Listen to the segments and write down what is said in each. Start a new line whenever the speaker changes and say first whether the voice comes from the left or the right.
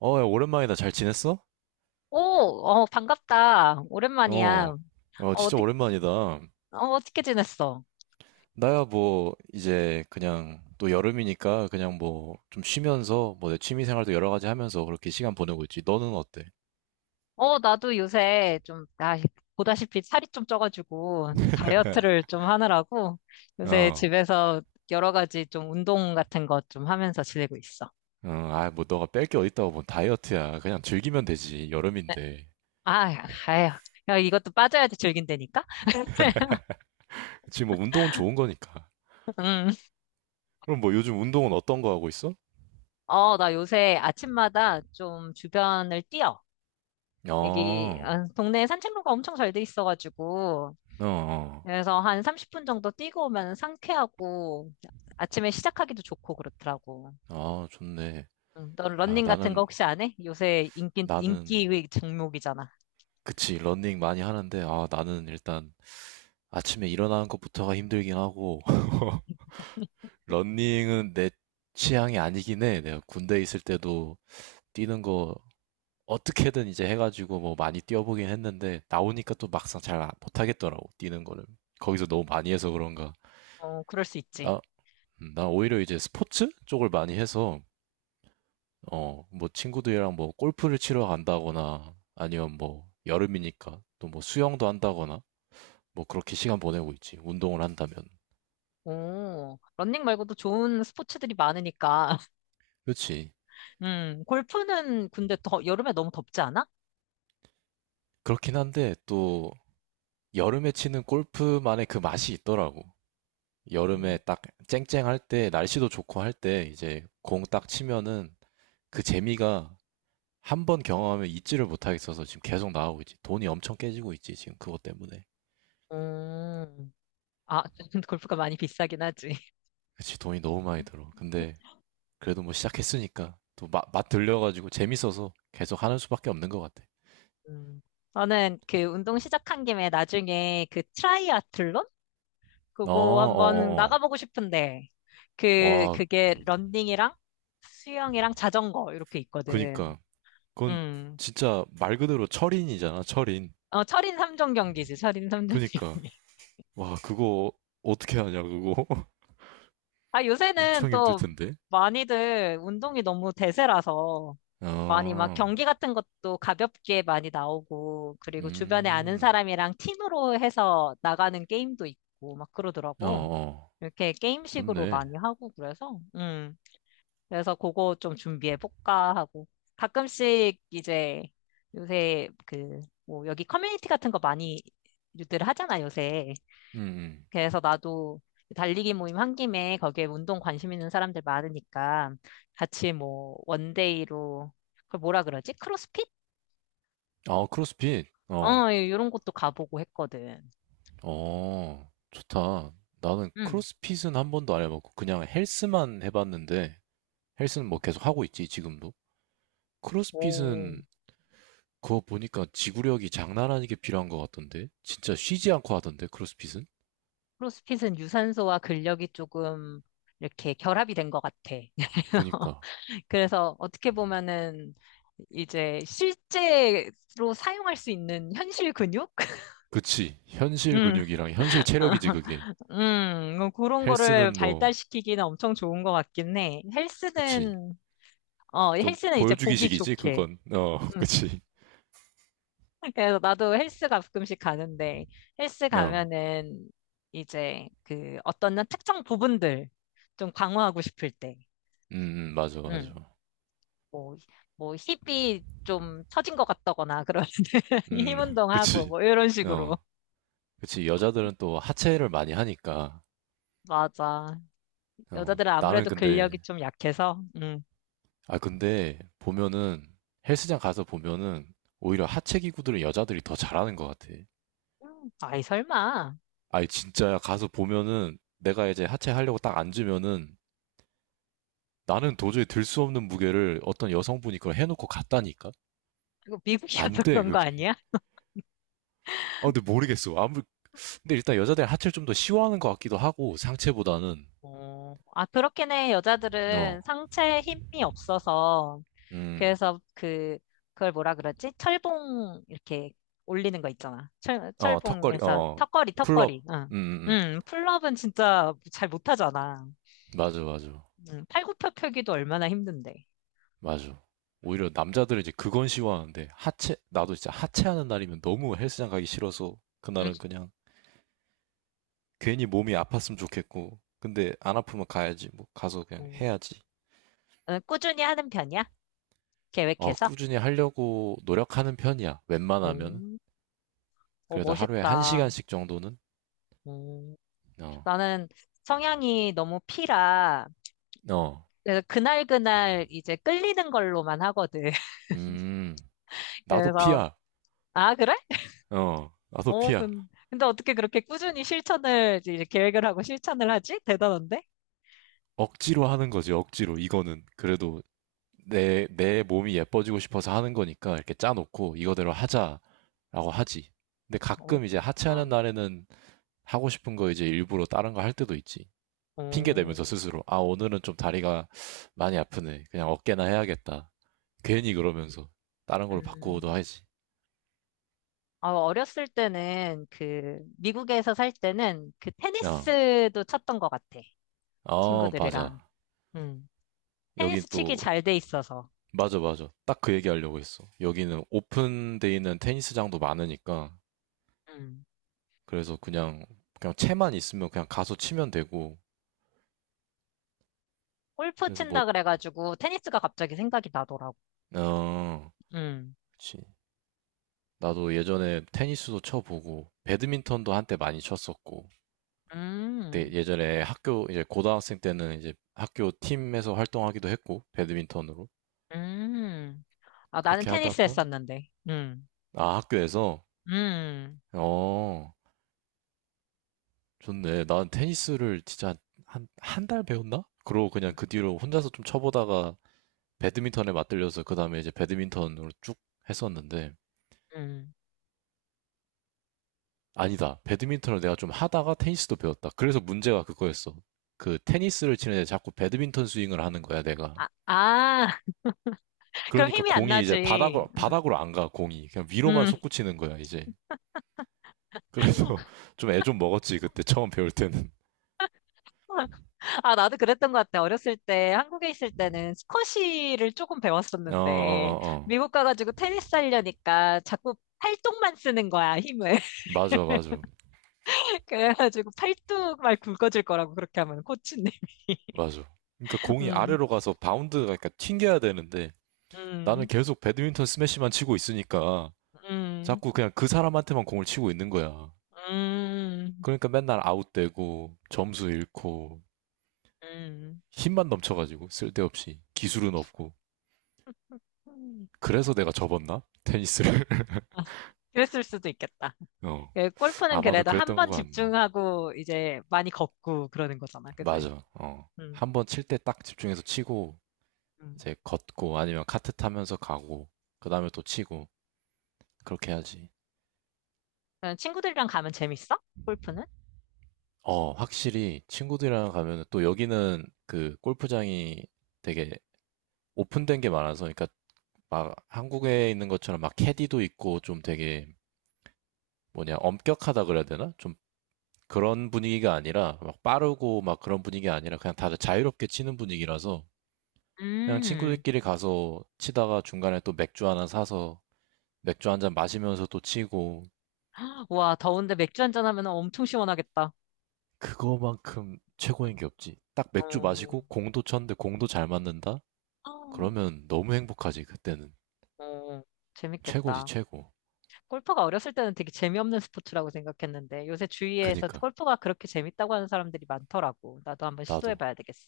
right: 야, 오랜만이다. 잘 지냈어?
left: 오, 반갑다. 오랜만이야.
right: 어,
left: 어,
right: 진짜
left: 어떻게,
right: 오랜만이다.
left: 어떻게 지냈어?
right: 나야 뭐, 이제 그냥 또 여름이니까 그냥 뭐 좀 쉬면서 뭐 내 취미 생활도 여러 가지 하면서 그렇게 시간 보내고 있지. 너는 어때?
left: 나도 요새 좀, 보다시피 살이 좀 쪄가지고 다이어트를 좀 하느라고 요새
right: 어,
left: 집에서 여러 가지 좀 운동 같은 것 좀 하면서 지내고 있어.
right: 아, 뭐 너가 뺄 게 어딨다고 뭐 다이어트야. 그냥 즐기면 되지.
left: 네.
right: 여름인데.
left: 아, 아휴. 야, 이것도 빠져야지 즐긴다니까?
right: 지금 뭐 운동은 좋은 거니까.
left: 음.
right: 그럼 뭐 요즘 운동은 어떤 거 하고 있어?
left: 나 요새 아침마다 좀 주변을 뛰어. 여기
right: 어,
left: 동네에 산책로가 엄청 잘 돼 있어가지고
right: 어, 어,
left: 그래서 한 30분 정도 뛰고 오면 상쾌하고 아침에 시작하기도 좋고 그렇더라고.
right: 아, 좋네.
left: 응, 너
right: 아,
left: 러닝 같은 거 혹시 안 해? 요새 인기
right: 나는,
left: 종목이잖아.
right: 그치, 러닝 많이 하는데, 아, 나는 일단 아침에 일어나는 것부터가 힘들긴 하고, 러닝은 내 취향이 아니긴 해. 내가 군대 있을 때도 뛰는 거 어떻게든 이제 해가지고 뭐 많이 뛰어보긴 했는데, 나오니까 또 막상 잘 못하겠더라고, 뛰는 거를. 거기서 너무 많이 해서 그런가.
left: 어, 그럴 수 있지.
right: 나, 나 오히려 이제 스포츠 쪽을 많이 해서, 어, 뭐 친구들이랑 뭐 골프를 치러 간다거나, 아니면 뭐 여름이니까 또 뭐 수영도 한다거나, 뭐 그렇게 시간 보내고 있지. 운동을 한다면.
left: 오, 러닝 말고도 좋은 스포츠들이 많으니까.
right: 그렇지.
left: 골프는 근데 더, 여름에 너무 덥지 않아?
right: 그렇긴 한데 또 여름에 치는 골프만의 그 맛이 있더라고. 여름에
left: 음,
right: 딱 쨍쨍할 때, 날씨도 좋고 할 때, 이제 공 딱 치면은 그 재미가 한 번 경험하면 잊지를 못하겠어서 지금 계속 나오고 있지. 돈이 엄청 깨지고 있지, 지금 그것 때문에.
left: 음. 아, 골프가 많이 비싸긴 하지.
right: 그치, 돈이 너무 많이 들어. 근데 그래도 뭐 시작했으니까 또 맛 들려가지고 재밌어서 계속 하는 수밖에 없는 것 같아.
left: 음. 저는 그 운동 시작한 김에 나중에 그 트라이아틀론?
right: 어, 어,
left: 그거 한번
right: 어, 어.
left: 나가보고 싶은데,
right: 와,
left: 그게 런닝이랑 수영이랑 자전거 이렇게 있거든.
right: 그니까. 그건
left: 음.
right: 진짜 말 그대로 철인이잖아, 철인.
left: 어, 철인 삼종 경기지, 철인 삼종
right: 그니까.
left: 경기.
right: 와, 그거 어떻게 하냐, 그거?
left: 요새는
right: 엄청 힘들
left: 또
right: 텐데.
left: 많이들 운동이 너무 대세라서 많이 막
right: 아,
left: 경기 같은 것도 가볍게 많이 나오고, 그리고 주변에 아는
right: 음,
left: 사람이랑 팀으로 해서 나가는 게임도 있고, 막
right: 어,
left: 그러더라고.
right: 어,
left: 이렇게 게임식으로
right: 좋네.
left: 많이 하고 그래서, 그래서 그거 좀 준비해 볼까 하고 가끔씩 이제 요새 그 뭐 여기 커뮤니티 같은 거 많이 유들 하잖아 요새.
right: 음, 음.
left: 그래서 나도 달리기 모임 한 김에 거기에 운동 관심 있는 사람들 많으니까 같이 뭐 원데이로 그걸 뭐라 그러지? 크로스핏?
right: 아, 크로스핏. 어,
left: 어, 이런 것도 가보고 했거든.
right: 어, 좋다. 나는
left: 응.
right: 크로스핏은 한 번도 안 해봤고, 그냥 헬스만 해봤는데, 헬스는 뭐 계속 하고 있지, 지금도.
left: 오,
right: 크로스핏은 그거 보니까 지구력이 장난 아니게 필요한 것 같던데? 진짜 쉬지 않고 하던데, 크로스핏은?
left: 크로스핏은 유산소와 근력이 조금 이렇게 결합이 된 것 같아.
right: 그니까.
left: 그래서 어떻게 보면은 이제 실제로 사용할 수 있는 현실 근육?
right: 그치. 현실
left: 음,
right: 근육이랑 현실 체력이지, 그게.
left: 뭐 그런 거를
right: 헬스는 뭐,
left: 발달시키기는 엄청 좋은 것 같긴 해.
right: 그치.
left: 헬스는, 어,
right: 좀
left: 헬스는 이제 보기
right: 보여주기식이지,
left: 좋게.
right: 그건. 어,
left: 음,
right: 그치.
left: 그래서 나도 헬스 가끔씩 가는데, 헬스
right: 어,
left: 가면은 이제 그 어떤 특정 부분들 좀 강화하고 싶을 때.
right: 음, 맞아, 맞아.
left: 음. 뭐, 뭐 힙이 좀 처진 것 같다거나 그러면 힘
right: 음,
left: 운동하고
right: 그치.
left: 뭐 이런 식으로.
right: 어, 그치. 여자들은 또 하체를 많이 하니까.
left: 맞아.
right: 어,
left: 여자들은
right: 나는
left: 아무래도
right: 근데,
left: 근력이 좀 약해서. 음.
right: 아, 근데 보면은 헬스장 가서 보면은 오히려 하체 기구들은 여자들이 더 잘하는 것 같아.
left: 아이 설마.
right: 아니, 진짜야. 가서 보면은 내가 이제 하체 하려고 딱 앉으면은 나는 도저히 들 수 없는 무게를 어떤 여성분이 그걸 해놓고 갔다니까?
left: 이거
right: 안
left: 미국이어서
right: 돼,
left: 그런 거
right: 그게.
left: 아니야?
right: 아, 근데 모르겠어. 아무 근데 일단 여자들은 하체를 좀 더 시원한 것 같기도 하고 상체보다는
left: 어, 아 그렇긴 해.
right: 어,
left: 여자들은 상체에 힘이 없어서
right: 음,
left: 그래서 그 그걸 뭐라 그러지? 철봉 이렇게 올리는 거 있잖아. 철
right: 어 턱걸이,
left: 철봉에서
right: 어
left: 턱걸이.
right: 풀업,
left: 응.
right: 음, 음, 음.
left: 풀업은 진짜 잘 못하잖아.
right: 맞아, 맞아,
left: 팔굽혀 펴기도 얼마나 힘든데.
right: 맞아. 오히려 남자들은 이제 그건 시하는데 하체, 나도 진짜 하체하는 날이면 너무 헬스장 가기 싫어서
left: 음.
right: 그날은 그냥 괜히 몸이 아팠으면 좋겠고, 근데 안 아프면 가야지, 뭐 가서 그냥
left: 음.
right: 해야지.
left: 어, 꾸준히 하는 편이야?
right: 어
left: 계획해서?
right: 꾸준히 하려고 노력하는 편이야. 웬만하면
left: 음. 오,
right: 그래도 하루에 한
left: 멋있다.
right: 시간씩 정도는
left: 음.
right: 어,
left: 나는 성향이 너무 피라.
right: 어,
left: 그래서 그날그날 이제 끌리는 걸로만 하거든.
right: 음, 나도
left: 그래서,
right: 피야.
left: 아, 그래?
right: 어, 아토피야.
left: 근데 어떻게 그렇게 꾸준히 실천을, 이제 계획을 하고 실천을 하지? 대단한데?
right: 억지로 하는 거지, 억지로. 이거는. 그래도 내 몸이 예뻐지고 싶어서 하는 거니까 이렇게 짜놓고 이거대로 하자라고 하지. 근데
left: 어,
right: 가끔 이제 하체하는
left: 그렇구나.
right: 날에는 하고 싶은 거 이제 일부러 다른 거 할 때도 있지. 핑계
left: 어,
right: 대면서 스스로. 아, 오늘은 좀 다리가 많이 아프네. 그냥 어깨나 해야겠다. 괜히 그러면서 다른 걸로 바꾸어도
left: 음.
right: 하지.
left: 어, 어렸을 때는 그 미국에서 살 때는 그
right: 어,
left: 테니스도 쳤던 것 같아.
right: 어, 맞아.
left: 친구들이랑. 음.
right: 여긴
left: 테니스 치기
right: 또
left: 잘돼 있어서.
right: 맞아, 맞아. 딱 그 얘기 하려고 했어. 여기는 오픈돼 있는 테니스장도 많으니까.
left: 음.
right: 그래서 그냥 채만 있으면 그냥 가서 치면 되고.
left: 골프
right: 그래서 뭐,
left: 친다 그래가지고 테니스가 갑자기 생각이 나더라고.
right: 어,
left: 음.
right: 그치. 나도 예전에 테니스도 쳐보고, 배드민턴도 한때 많이 쳤었고. 그때
left: 음.
right: 예전에 학교, 이제 고등학생 때는 이제 학교 팀에서 활동하기도 했고, 배드민턴으로.
left: 음. 아, 나는
right: 그렇게
left: 테니스
right: 하다가,
left: 했었는데. 음.
right: 아, 학교에서,
left: 음.
right: 어, 좋네. 난 테니스를 진짜 한, 한 달 배웠나? 그러고 그냥 그 뒤로 혼자서 좀 쳐보다가 배드민턴에 맞들려서 그 다음에 이제 배드민턴으로 쭉 했었는데
left: 음.
right: 아니다. 배드민턴을 내가 좀 하다가 테니스도 배웠다. 그래서 문제가 그거였어. 그 테니스를 치는데 자꾸 배드민턴 스윙을 하는 거야, 내가.
left: 아, 아. 그럼
right: 그러니까
left: 힘이 안
right: 공이 이제
left: 나지.
right: 바닥으로 바닥으로 안 가, 공이. 그냥 위로만
left: 음.
right: 솟구치는 거야, 이제. 그래서 좀 애 좀 먹었지, 그때 처음 배울 때는.
left: 아, 나도 그랬던 것 같아. 어렸을 때, 한국에 있을 때는 스쿼시를 조금
right: 어, 어,
left: 배웠었는데,
right: 어. 어.
left: 미국 가가지고 테니스 하려니까 자꾸 팔뚝만 쓰는 거야, 힘을.
right: 맞아, 맞아.
left: 그래가지고 팔뚝 말 굵어질 거라고 그렇게 하면, 코치님이.
right: 맞아. 그러니까 공이
left: 음,
right: 아래로 가서 바운드가 그러니까 튕겨야 되는데 나는
left: 음,
right: 계속 배드민턴 스매시만 치고 있으니까
left: 음,
right: 자꾸 그냥 그 사람한테만 공을 치고 있는 거야.
left: 음,
right: 그러니까 맨날 아웃되고 점수 잃고 힘만 넘쳐가지고 쓸데없이 기술은 없고
left: 음.
right: 그래서 내가 접었나? 테니스를?
left: 아, 그랬을 수도 있겠다.
right: 어
left: 그 골프는
right: 아마도
left: 그래도 한
right: 그랬던
left: 번
right: 거 같네.
left: 집중하고 이제 많이 걷고 그러는 거잖아, 그지?
right: 맞아. 어
left: 음,
right: 한번 칠 때 딱 집중해서 치고
left: 음.
right: 이제 걷고 아니면 카트 타면서 가고 그 다음에 또 치고 그렇게 해야지.
left: 친구들이랑 가면 재밌어? 골프는?
right: 어 확실히 친구들이랑 가면은 또 여기는 그 골프장이 되게 오픈된 게 많아서 그러니까 막 한국에 있는 것처럼 막 캐디도 있고 좀 되게 뭐냐 엄격하다 그래야 되나? 좀 그런 분위기가 아니라 막 빠르고 막 그런 분위기가 아니라 그냥 다들 자유롭게 치는 분위기라서 그냥
left: 음.
right: 친구들끼리 가서 치다가 중간에 또 맥주 하나 사서 맥주 한 잔 마시면서 또 치고
left: 와, 더운데 맥주 한 잔 하면 엄청 시원하겠다.
right: 그거만큼
left: 응.
right: 최고인 게 없지. 딱 맥주
left: 어,
right: 마시고 공도 쳤는데 공도 잘 맞는다?
left: 어,
right: 그러면 너무 행복하지 그때는
left: 어,
right: 최고지
left: 재밌겠다.
right: 최고.
left: 골프가 어렸을 때는 되게 재미없는 스포츠라고 생각했는데 요새 주위에서
right: 그니까
left: 골프가 그렇게 재밌다고 하는 사람들이 많더라고. 나도 한번
right: 나도.
left: 시도해봐야 되겠어.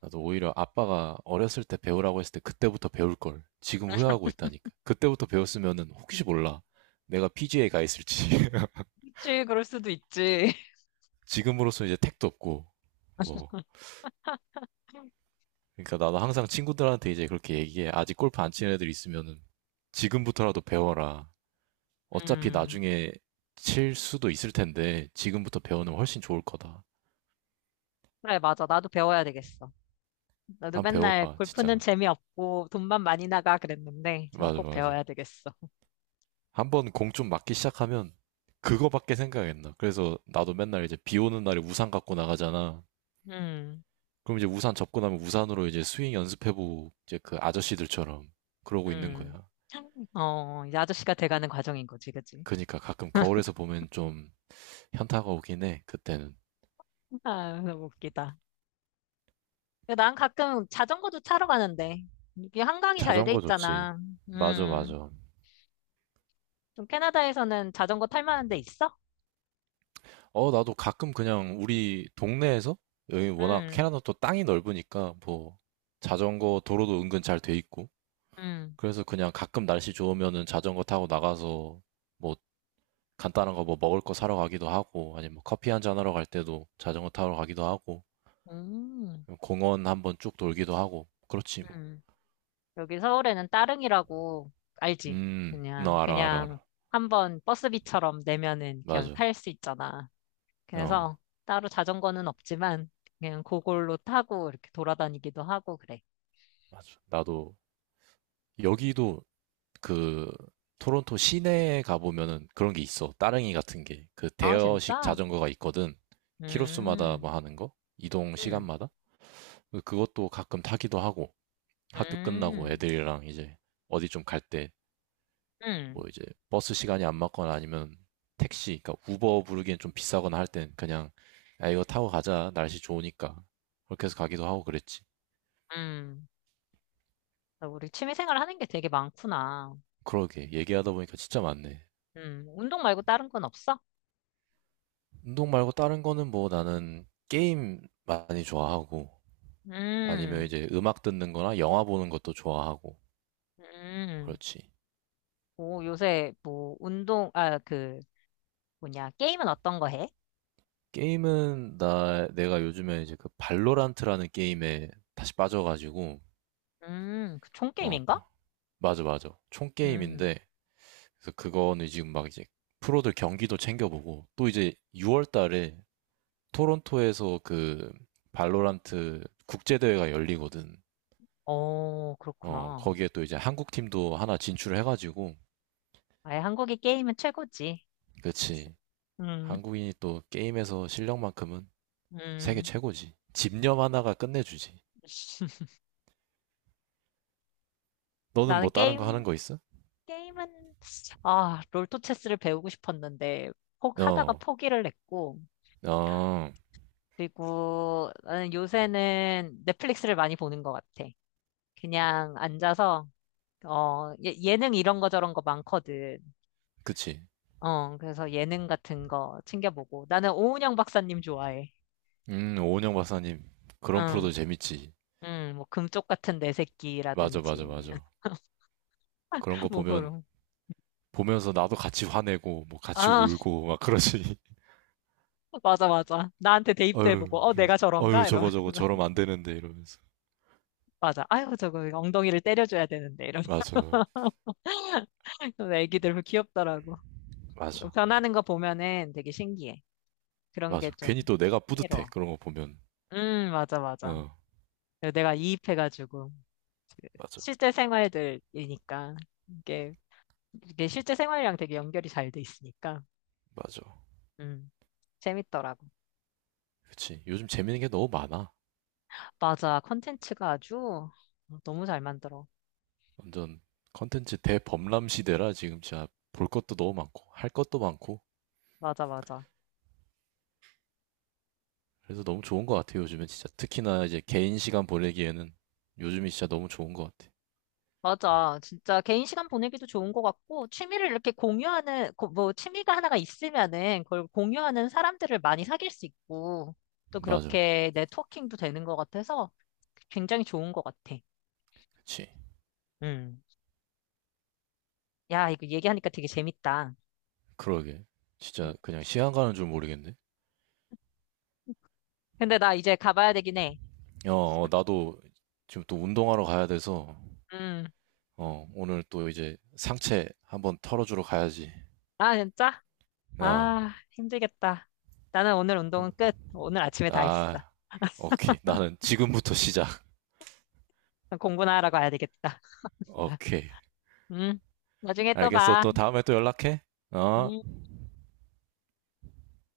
right: 나도 오히려 아빠가 어렸을 때 배우라고 했을 때 그때부터 배울 걸 지금 후회하고 있다니까. 그때부터 배웠으면은 혹시 몰라. 내가 PGA 가 있을지.
left: 그치, 그럴 수도 있지.
right: 지금으로서 이제 택도 없고 뭐. 그러니까 나도 항상 친구들한테 이제 그렇게 얘기해. 아직 골프 안 치는 애들 있으면은 지금부터라도 배워라. 어차피
left: 음,
right: 나중에 칠 수도 있을 텐데 지금부터 배우면 훨씬 좋을 거다.
left: 그래, 맞아. 나도 배워야 되겠어. 나도
right: 한번
left: 맨날
right: 배워봐,
left: 골프는
right: 진짜.
left: 재미없고 돈만 많이 나가 그랬는데 저는
right: 맞아,
left: 꼭
right: 맞아.
left: 배워야 되겠어.
right: 한 번 공 좀 맞기 시작하면 그거밖에 생각 안 나. 그래서 나도 맨날 이제 비 오는 날에 우산 갖고 나가잖아.
left: 음,
right: 그럼 이제 우산 접고 나면 우산으로 이제 스윙 연습해보고 이제 그 아저씨들처럼 그러고 있는
left: 음.
right: 거야.
left: 어, 이제 아저씨가 돼가는 과정인 거지, 그치?
right: 그러니까 가끔 거울에서 보면 좀 현타가 오긴 해. 그때는.
left: 아, 너무 웃기다. 난 가끔 자전거도 타러 가는데, 이게 한강이 잘 돼
right: 자전거 좋지.
left: 있잖아.
right: 맞아,
left: 음,
right: 맞아.
left: 좀 캐나다에서는 자전거 탈 만한 데 있어?
right: 어, 나도 가끔 그냥 우리 동네에서 여기 워낙
left: 음,
right: 캐나다 또 땅이 넓으니까 뭐 자전거 도로도 은근 잘 돼 있고
left: 음,
right: 그래서 그냥 가끔 날씨 좋으면은 자전거 타고 나가서 뭐 간단한 거 뭐 먹을 거 사러 가기도 하고, 아니면 뭐 커피 한 잔 하러 갈 때도 자전거 타러 가기도 하고,
left: 음,
right: 공원 한번 쭉 돌기도 하고, 그렇지 뭐.
left: 음. 여기 서울에는 따릉이라고 알지?
right: 너 알아, 알아,
left: 그냥
right: 알아.
left: 한번 버스비처럼 내면은 그냥
right: 맞아.
left: 탈 수 있잖아. 그래서
right: 어,
left: 따로 자전거는 없지만, 그냥 그걸로 타고 이렇게 돌아다니기도 하고 그래.
right: 맞아. 나도 여기도 그 토론토 시내에 가보면은 그런 게 있어. 따릉이 같은 게. 그
left: 아,
right: 대여식
left: 진짜?
right: 자전거가 있거든. 키로수마다
left: 음,
right: 뭐 하는 거? 이동
left: 음,
right: 시간마다? 그것도 가끔 타기도 하고, 학교 끝나고
left: 음,
right: 애들이랑 이제 어디 좀갈때
left: 음.
right: 뭐 이제 버스 시간이 안 맞거나 아니면 택시, 그러니까 우버 부르기엔 좀 비싸거나 할 땐 그냥 야 이거 타고 가자 날씨 좋으니까 그렇게 해서 가기도 하고 그랬지.
left: 음, 나 우리 취미생활 하는 게 되게 많구나.
right: 그러게 얘기하다 보니까 진짜 많네.
left: 운동 말고 다른 건 없어?
right: 운동 말고 다른 거는 뭐 나는 게임 많이 좋아하고 아니면
left: 음,
right: 이제 음악 듣는 거나 영화 보는 것도 좋아하고
left: 음.
right: 그렇지.
left: 오, 요새 뭐 운동, 아, 그 뭐냐, 게임은 어떤 거 해?
right: 게임은 나 내가 요즘에 이제 그 발로란트라는 게임에 다시 빠져가지고
left: 그
right: 어
left: 총게임인가?
right: 맞아 맞아 총
left: 음,
right: 게임인데 그래서 그거는 지금 막 이제 프로들 경기도 챙겨보고 또 이제 6월 달에 토론토에서 그 발로란트 국제대회가 열리거든.
left: 어,
right: 어,
left: 그렇구나.
right: 거기에 또 이제 한국 팀도 하나 진출을 해가지고
left: 아예 한국이 게임은 최고지.
right: 그치.
left: 음,
right: 한국인이 또 게임에서 실력만큼은 세계
left: 음.
right: 최고지. 집념 하나가 끝내주지. 너는
left: 나는
right: 뭐 다른 거 하는
left: 게임,
right: 거 있어?
left: 게임은, 아, 롤토체스를 배우고 싶었는데, 포, 하다가
right: 어,
left: 포기를 했고,
right: 어,
left: 그리고 나는 요새는 넷플릭스를 많이 보는 것 같아. 그냥 앉아서, 어, 예능 이런 거 저런 거 많거든.
right: 그치.
left: 어, 그래서 예능 같은 거 챙겨보고. 나는 오은영 박사님 좋아해.
right: 오은영 박사님, 그런
left: 응,
right: 프로도 재밌지.
left: 응, 뭐, 금쪽 같은 내
right: 맞아, 맞아,
left: 새끼라든지.
right: 맞아. 그런 거
left: 뭐,
right: 보면
left: 그런.
right: 보면서 나도 같이 화내고 뭐 같이
left: 아,
right: 울고 막 그러시니
left: 맞아, 맞아. 나한테 대입도 해보고,
right: 어휴
left: 어, 내가
right: 그래서 어휴
left: 저런가? 이러면.
right: 저거 저거 저러면 안 되는데 이러면서
left: 맞아. 아유, 저거 엉덩이를 때려줘야 되는데. 이러면.
right: 맞아
left: 그래서 애기들 귀엽더라고.
right: 맞아
left: 변하는 거 보면은 되게 신기해. 그런 게
right: 맞아 괜히
left: 좀
right: 또 내가 뿌듯해
left: 흥미로워.
right: 그런 거 보면
left: 맞아, 맞아.
right: 어
left: 내가 이입해가지고,
right: 맞아
left: 실제 생활들이니까, 이게, 이게 실제 생활이랑 되게 연결이 잘 돼 있으니까,
right: 맞아
left: 음, 재밌더라고.
right: 그치 요즘 재밌는 게 너무 많아
left: 맞아, 컨텐츠가 아주 어, 너무 잘 만들어.
right: 완전 컨텐츠 대범람 시대라 지금 진짜 볼 것도 너무 많고 할 것도 많고
left: 맞아, 맞아.
right: 그래서 너무 좋은 것 같아요 요즘은 진짜 특히나 이제 개인 시간 보내기에는 요즘이 진짜 너무 좋은 것 같아
left: 맞아. 진짜 개인 시간 보내기도 좋은 것 같고, 취미를 이렇게 공유하는, 고- 뭐, 취미가 하나가 있으면은, 그걸 공유하는 사람들을 많이 사귈 수 있고, 또
right: 맞아
left: 그렇게 네트워킹도 되는 것 같아서 굉장히 좋은 것 같아.
right: 그치
left: 음. 야, 이거 얘기하니까 되게 재밌다.
right: 그러게
left: 음.
right: 진짜 그냥 시간 가는 줄 모르겠네
left: 근데 나 이제 가봐야 되긴 해.
right: 어, 어, 나도 지금 또 운동하러 가야 돼서,
left: 음.
right: 어, 오늘 또 이제 상체 한번 털어주러 가야지.
left: 아, 진짜?
right: 아,
left: 아, 힘들겠다. 나는 오늘 운동은
right: 한-
left: 끝. 오늘 아침에 다 했어.
right: 아, 오케이. 나는 지금부터 시작.
left: 공부나 하러 가야 되겠다.
right: 오케이.
left: 음. 나중에 또
right: 알겠어.
left: 봐.
right: 또 다음에 또 연락해. 어.
left: 음.